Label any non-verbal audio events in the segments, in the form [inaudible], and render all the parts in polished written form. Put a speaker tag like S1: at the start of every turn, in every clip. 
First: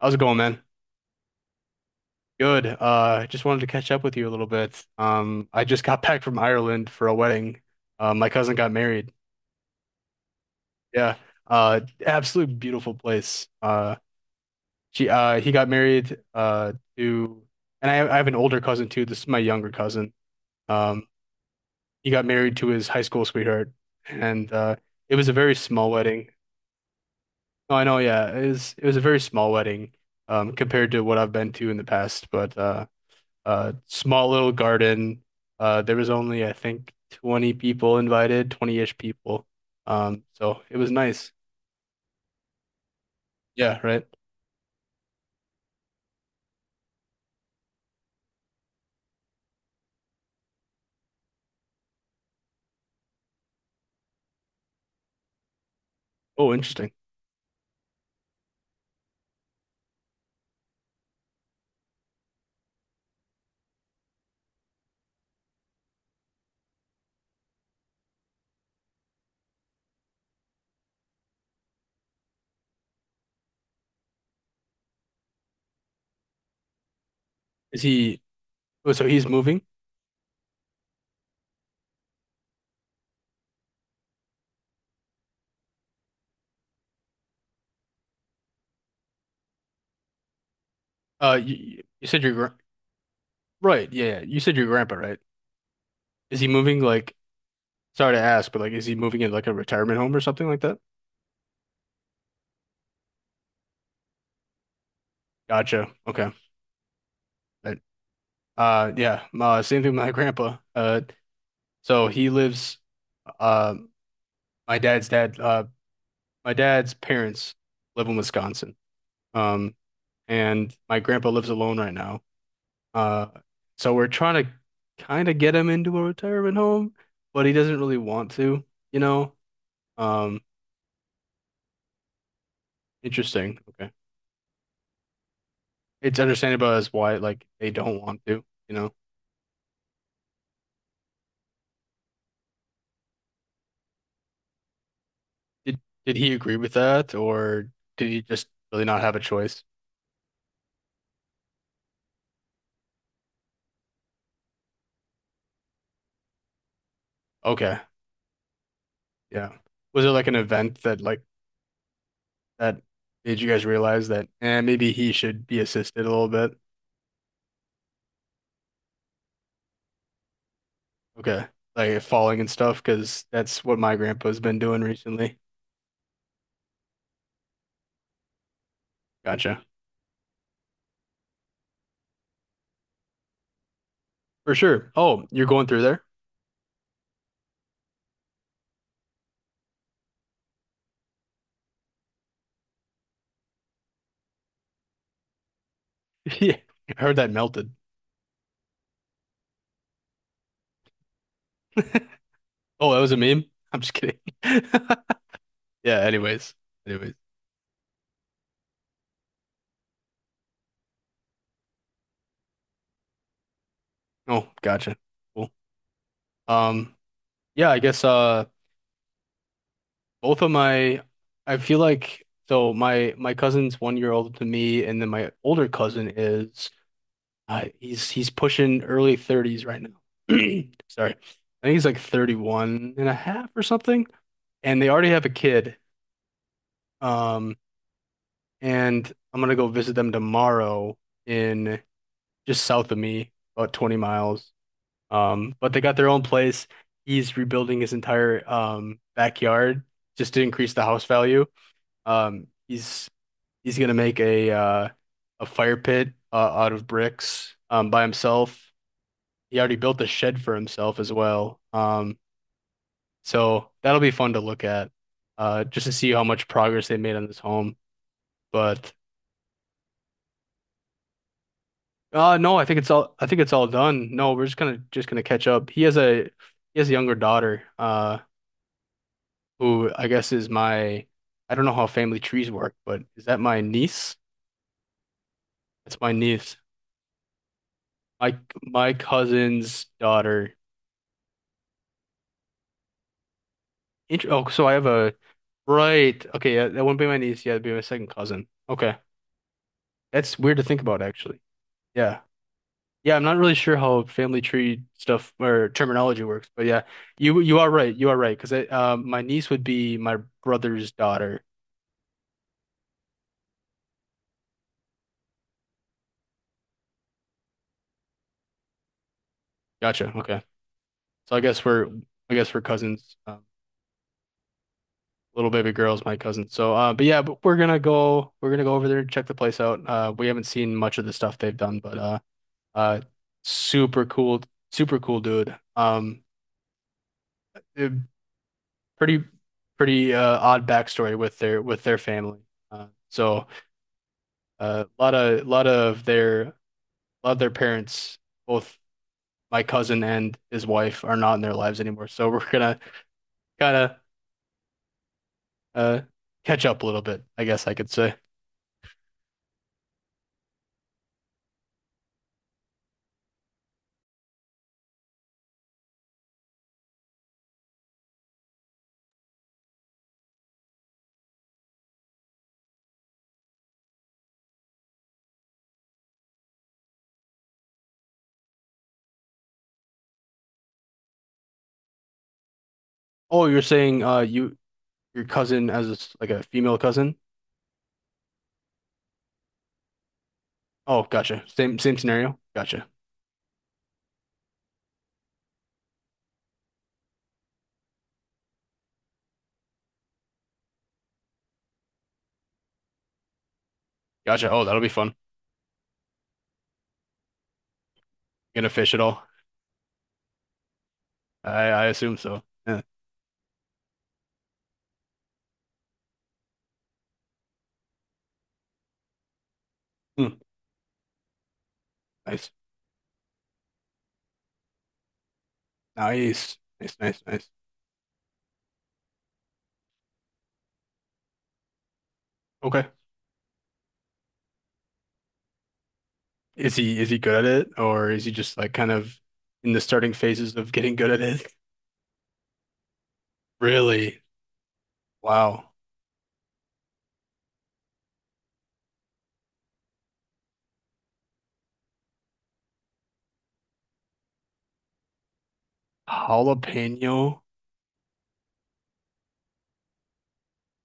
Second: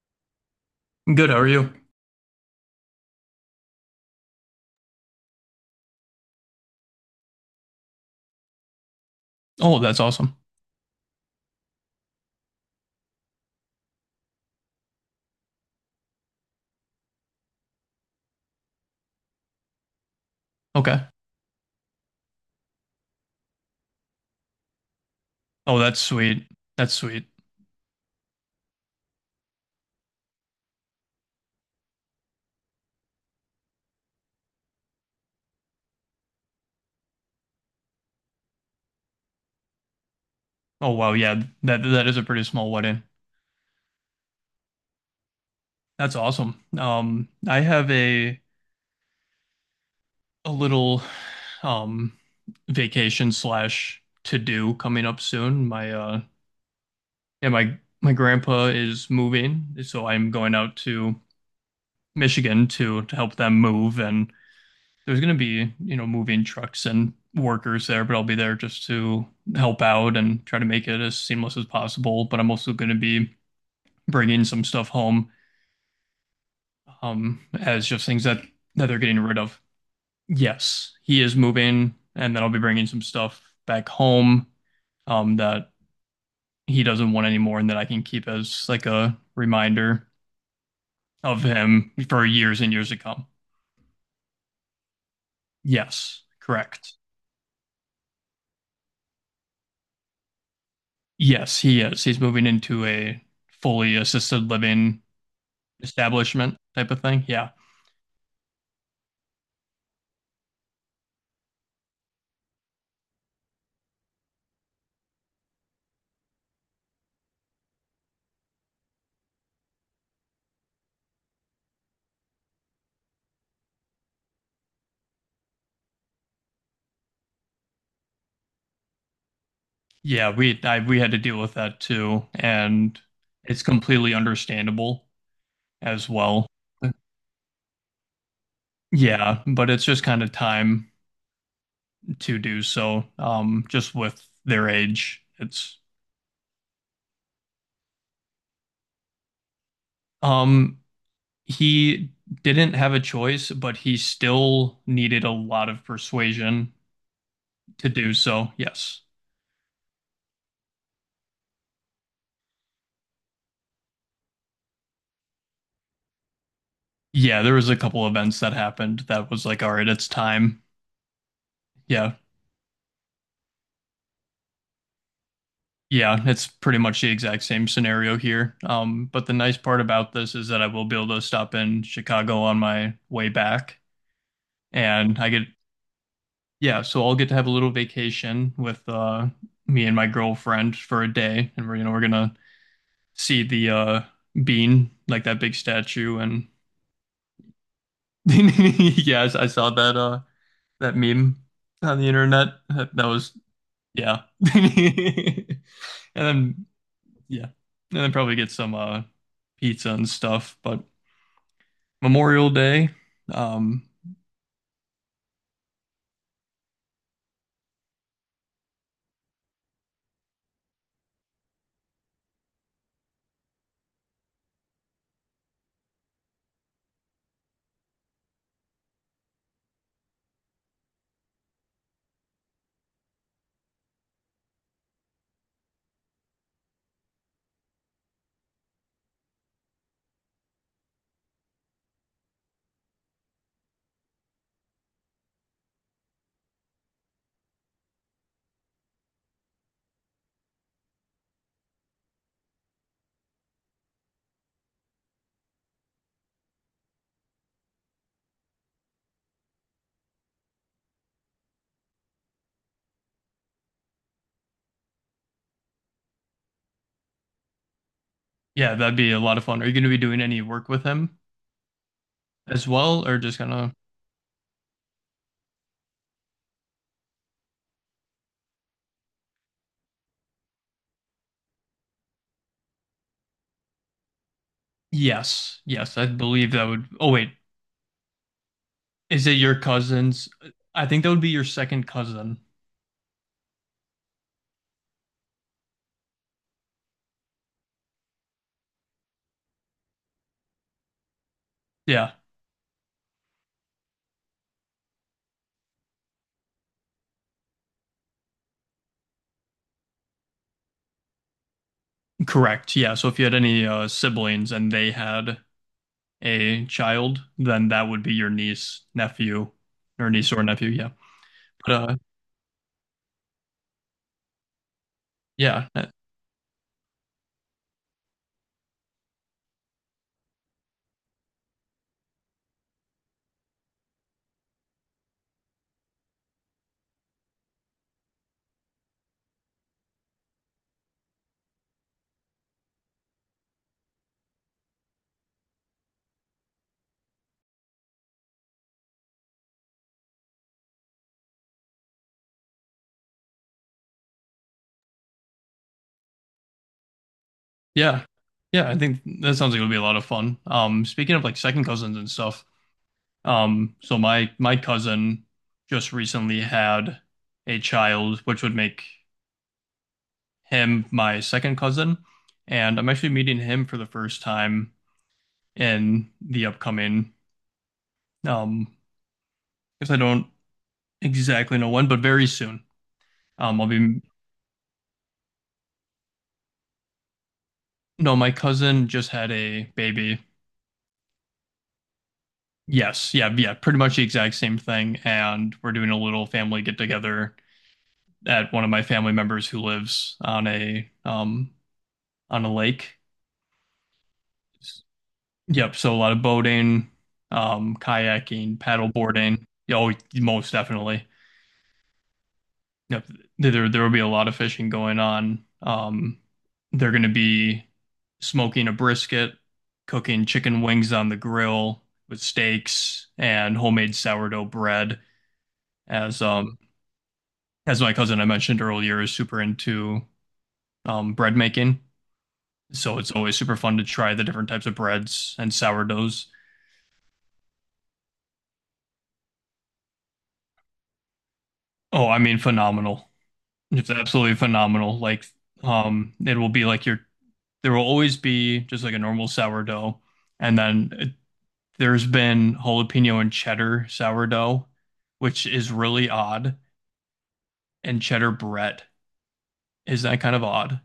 S1: How's it going, man?
S2: Good, how are you?
S1: Good. Just wanted to catch up with you a little bit. I just got [laughs] back from Ireland for a wedding. My cousin got married.
S2: Oh, that's awesome.
S1: Yeah. Uh, Absolute beautiful place. She He got married to, and I have an older cousin too. This is my younger cousin.
S2: Okay.
S1: Um, he got married to his high school sweetheart, and it was a very
S2: Oh,
S1: small
S2: that's
S1: wedding.
S2: sweet. That's sweet.
S1: Oh, I know. Yeah, it was a very small wedding, compared to what I've been to in the past, but small little garden. There was only, I think, 20 people invited, 20-ish people. So it was
S2: Oh, wow.
S1: nice.
S2: Yeah, that is a pretty small wedding.
S1: Yeah, right.
S2: That's awesome. I have a little um vacation slash to do coming up soon. My
S1: Oh, interesting.
S2: yeah, my grandpa is moving, so I'm going out to Michigan to help them move, and there's going to be, you know, moving trucks and workers there, but I'll be there just to help out and try to make it as seamless as possible. But I'm also going to be bringing some stuff home,
S1: Is
S2: as just
S1: he
S2: things that
S1: Oh,
S2: they're
S1: so
S2: getting
S1: he's
S2: rid of.
S1: moving?
S2: Yes, he is moving, and then I'll be bringing some stuff back home, that he doesn't want anymore, and that I can keep as like a reminder of
S1: You,
S2: him
S1: you said
S2: for
S1: your gra-
S2: years and years to come.
S1: Right. Yeah, yeah. You said your grandpa, right?
S2: Yes,
S1: Is he moving
S2: correct.
S1: like Sorry to ask, but like, is he moving in like a retirement home or something like that?
S2: Yes, he is. He's moving into a fully assisted living
S1: Gotcha. Okay.
S2: establishment type of thing. Yeah.
S1: Right. Yeah, same thing with my grandpa. So he lives uh my dad's dad uh my dad's parents live in Wisconsin. Um, and my grandpa lives alone right now. Uh, so we're trying to kind of get him into a retirement home, but he doesn't really want to, you know?
S2: Yeah,
S1: Um,
S2: we had to deal with that too, and
S1: Interesting.
S2: it's
S1: Okay.
S2: completely understandable as
S1: It's
S2: well.
S1: understandable as why like they don't want to, you know?
S2: Yeah, but it's just kind of time to do so. Just with their age, it's
S1: Did did he agree with that, or did he just really not have a choice?
S2: um he didn't have a choice, but he still needed a lot of persuasion
S1: Okay.
S2: to do so. Yes.
S1: Yeah. Was there like an event that that made you guys realize that, eh, maybe he should be assisted a little bit?
S2: Yeah, there was a couple events that happened that was like, all right, it's time.
S1: Okay. Like
S2: Yeah.
S1: falling and stuff, because that's what my grandpa's been doing recently.
S2: Yeah, it's pretty much the exact same scenario here. But the nice
S1: Gotcha.
S2: part about this is that I will be able to stop in Chicago on my way back,
S1: For sure.
S2: and
S1: Oh,
S2: I get
S1: you're going through there?
S2: yeah, so I'll get to have a little vacation with me and my girlfriend for a day, and we're you know we're gonna see the bean, like that big statue,
S1: [laughs]
S2: and
S1: Yeah. I heard that melted.
S2: [laughs] yes, I saw that that meme on the internet.
S1: [laughs] Oh,
S2: That,
S1: that
S2: that
S1: was a
S2: was
S1: meme? I'm just kidding.
S2: yeah,
S1: [laughs]
S2: [laughs] and
S1: Yeah, anyways.
S2: then
S1: Anyways.
S2: Yeah. And then probably get some pizza and stuff. But Memorial Day, um,
S1: Oh, gotcha. Cool. Um, yeah, I guess both of my I feel like, so my cousin's 1 year older than me, and then my older cousin is he's pushing early 30s right now. [clears throat] Sorry. I think he's like 31 and a half or something, and they already have a kid. Um, and I'm gonna go visit them tomorrow in just south of me, about 20 miles. But they got their own place. He's rebuilding his entire backyard just to increase the house value. Um, he's he's gonna make a fire pit, out of bricks by himself. He already built a shed for himself as well. So that'll be fun to look at, just to see how much progress they made on this home.
S2: yeah,
S1: But
S2: that'd be a lot of fun. Are you gonna be doing any work with him
S1: No, I
S2: as
S1: think it's
S2: well,
S1: all
S2: or just gonna
S1: done. No, we're just gonna catch up. He has a younger daughter, who I guess is my, I don't know how family trees work, but is that my niece?
S2: Yes, yes,
S1: That's
S2: I
S1: my
S2: believe
S1: niece.
S2: that would oh wait,
S1: My my
S2: is it your
S1: cousin's
S2: cousin's?
S1: daughter.
S2: I think that would be your second cousin.
S1: So I have a, right. Okay, yeah, that wouldn't be my niece. Yeah, it'd be my second cousin. Okay, that's weird to think about actually.
S2: Yeah,
S1: Yeah. Yeah, I'm not really sure how family tree stuff or terminology works, but yeah, you are right. You are right because, my niece would be my brother's daughter.
S2: correct. Yeah, so if you had any siblings and they had a child, then that would be your niece, nephew, or
S1: Gotcha.
S2: niece
S1: Okay,
S2: or nephew, yeah.
S1: so
S2: But
S1: I guess we're cousins. Little
S2: yeah.
S1: baby girl's my cousin. So, but yeah, but we're gonna go, over there and check the place out. We haven't seen much of the stuff they've done, but uh, super cool, super cool dude. Eh, Pretty odd backstory with their family. Uh, so. A lot of, lot of their a lot of their parents, both my cousin and his wife, are not in their lives anymore. So [laughs] we're gonna kind of uh catch up a little bit, I guess I could
S2: Yeah.
S1: say.
S2: Yeah, I think that sounds like it would be a lot of fun. Speaking of like second cousins and stuff, so my cousin just recently had a child, which would make him my second cousin, and I'm actually meeting him for the first time in the upcoming, um, I guess I don't exactly know when, but very soon.
S1: Oh,
S2: Um,
S1: you're
S2: I'll be,
S1: saying your cousin as a s like a female cousin?
S2: no, my cousin just had a baby.
S1: Oh, gotcha. Same same scenario. Gotcha.
S2: Yes, yeah, yeah, pretty much the exact same thing, and we're doing a little family get together at one of my family members who lives on a lake.
S1: Gotcha. Oh, that'll be fun.
S2: Yep, so a lot of boating, kayaking,
S1: Gonna
S2: paddle
S1: fish at all?
S2: boarding. Yeah, oh, most definitely.
S1: I assume so. Yeah.
S2: Yep, there will be a lot of fishing going on. They're going to be smoking a brisket, cooking
S1: Hmm.
S2: chicken wings on the grill with
S1: Nice.
S2: steaks and homemade sourdough bread. As
S1: Nice.
S2: um
S1: Nice. Nice. Nice.
S2: as my cousin I mentioned earlier is super into bread making.
S1: Okay.
S2: So it's always super fun to try the different types of breads and sourdoughs.
S1: Is he good at it, or is he just like kind of in the starting phases of getting good at it?
S2: Oh, I mean, phenomenal. It's
S1: Really?
S2: absolutely phenomenal. Like,
S1: Wow.
S2: it will be like your, there will always be just like a normal sourdough. And then there's been jalapeno and cheddar sourdough, which is really odd.
S1: Jalapeno.
S2: And cheddar bread is that kind of odd.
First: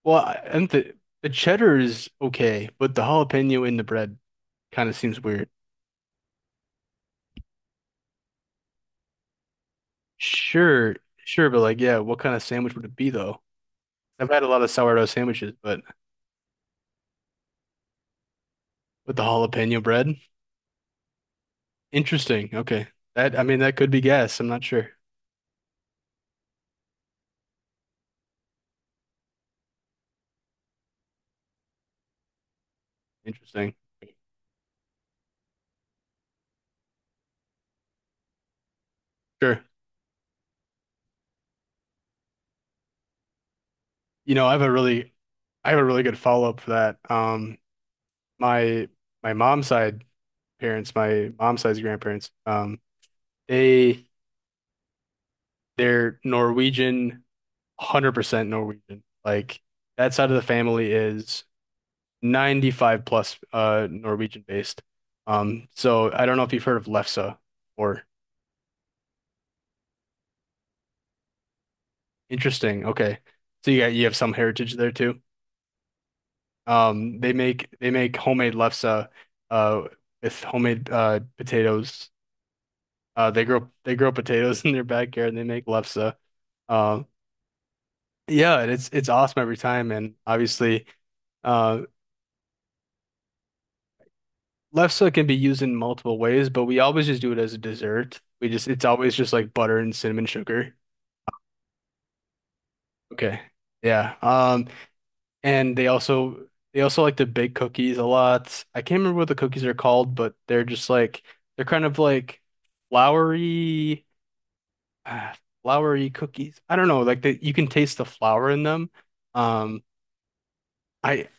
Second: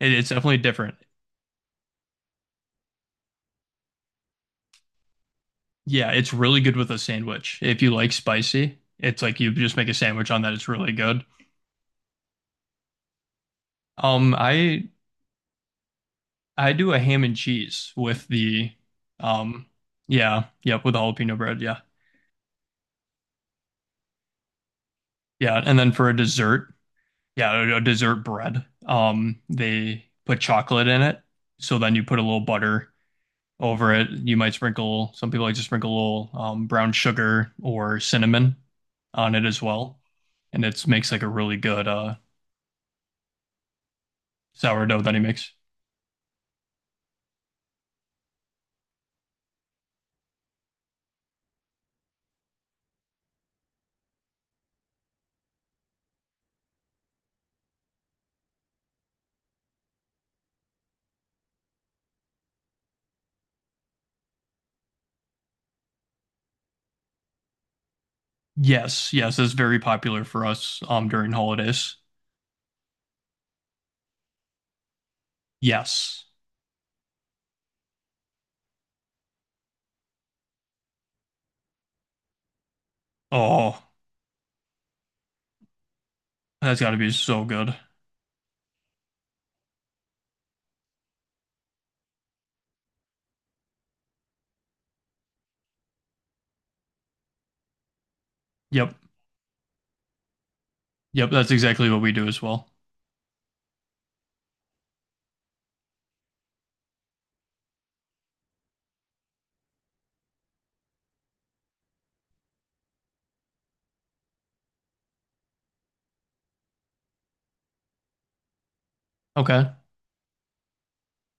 S1: Well,
S2: It's
S1: I-
S2: definitely
S1: and the
S2: different.
S1: the cheddar is okay, but the jalapeno in the bread kind of seems weird.
S2: Yeah, it's really good with a sandwich. If you like spicy, it's like you just make a sandwich on that. It's really
S1: Sure,
S2: good.
S1: sure, but like, yeah, what kind of sandwich would it be though? I've
S2: Um,
S1: had a lot of
S2: I
S1: sourdough sandwiches, but
S2: I do a ham and cheese with the,
S1: with the
S2: um,
S1: jalapeno bread,
S2: yeah, yep, with the jalapeno bread, yeah,
S1: interesting. Okay, that, I mean, that could be gas. I'm not sure.
S2: yeah, and then for a dessert, yeah, a dessert bread. They put chocolate in it, so then you put a little butter
S1: Interesting.
S2: over it. You might sprinkle. Some people like to sprinkle a little brown sugar or cinnamon on it as
S1: Sure.
S2: well, and it makes like a really good
S1: I have a
S2: sourdough
S1: really,
S2: that he makes.
S1: good follow-up for that. My mom's side parents, my mom's side's grandparents, they. They're Norwegian, 100% Norwegian. Like that side of the family is 95 plus Norwegian based. So I don't know if you've heard of Lefse or,
S2: Yes, yes, that's very popular for us during holidays.
S1: interesting. Okay. You have some heritage there too.
S2: Yes.
S1: They make homemade lefse uh with homemade potatoes.
S2: Oh,
S1: They grow potatoes [laughs] in their backyard and they make lefse.
S2: that's got to
S1: Uh,
S2: be so good.
S1: yeah, and it's awesome every time, and obviously, um lefse can be used in multiple ways, but we always just do it as a dessert. We just It's
S2: Yep.
S1: always just like butter and cinnamon sugar.
S2: Yep. That's exactly what we do as well.
S1: Okay. Yeah. And they also, like to bake cookies a lot. I can't remember what the cookies are called, but they're just like, they're kind of like floury, ah, floury cookies. I don't know, like, you can taste the flour in them.
S2: Okay.
S1: Um, I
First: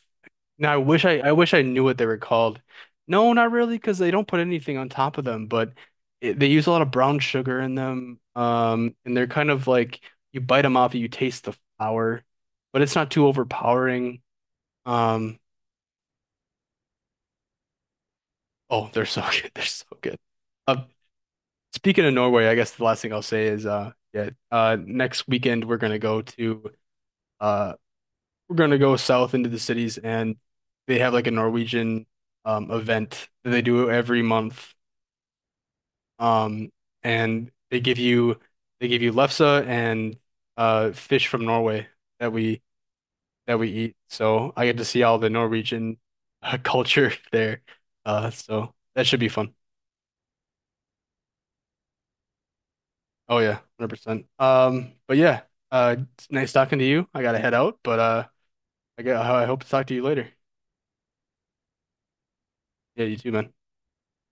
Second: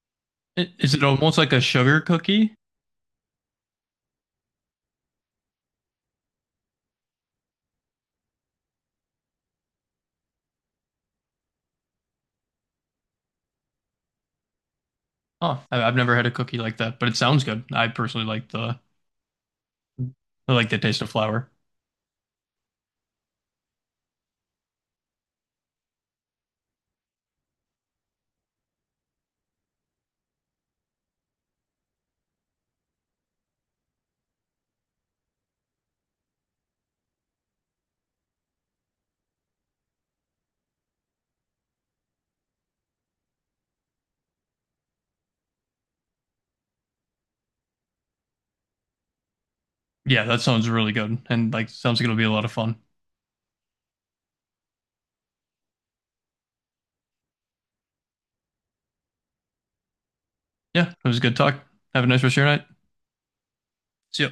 S2: I-
S1: I
S2: Is it
S1: wish I
S2: almost like
S1: wish
S2: a
S1: I knew what
S2: sugar
S1: they were
S2: cookie?
S1: called. No, not really, because they don't put anything on top of them, but it, they use a lot of brown sugar in them. And they're kind of like, you bite them off, you taste the flour, but it's not too overpowering. Um,
S2: Huh. I- I've never had a cookie like that, but it sounds good.
S1: oh, they're so [laughs] good. They're so good.
S2: I like the
S1: Uh,
S2: taste of flour.
S1: Speaking of Norway, I guess the last thing I'll say is yeah, next weekend we're gonna go to uh we're gonna go south into the cities, and they have like a Norwegian event that they do every month. Um, and they give you lefse and fish from Norway that we eat. So I get to see all the Norwegian, [laughs] culture there. So that should be fun.
S2: Yeah, that sounds really good, and like sounds like it'll be a lot of fun.
S1: Oh yeah, 100%. But yeah, it's nice talking to you. I gotta head out, but I hope to talk to you later.
S2: Yeah, it was a good talk. Have a nice rest of your night.
S1: Yeah, you too, man.
S2: See ya.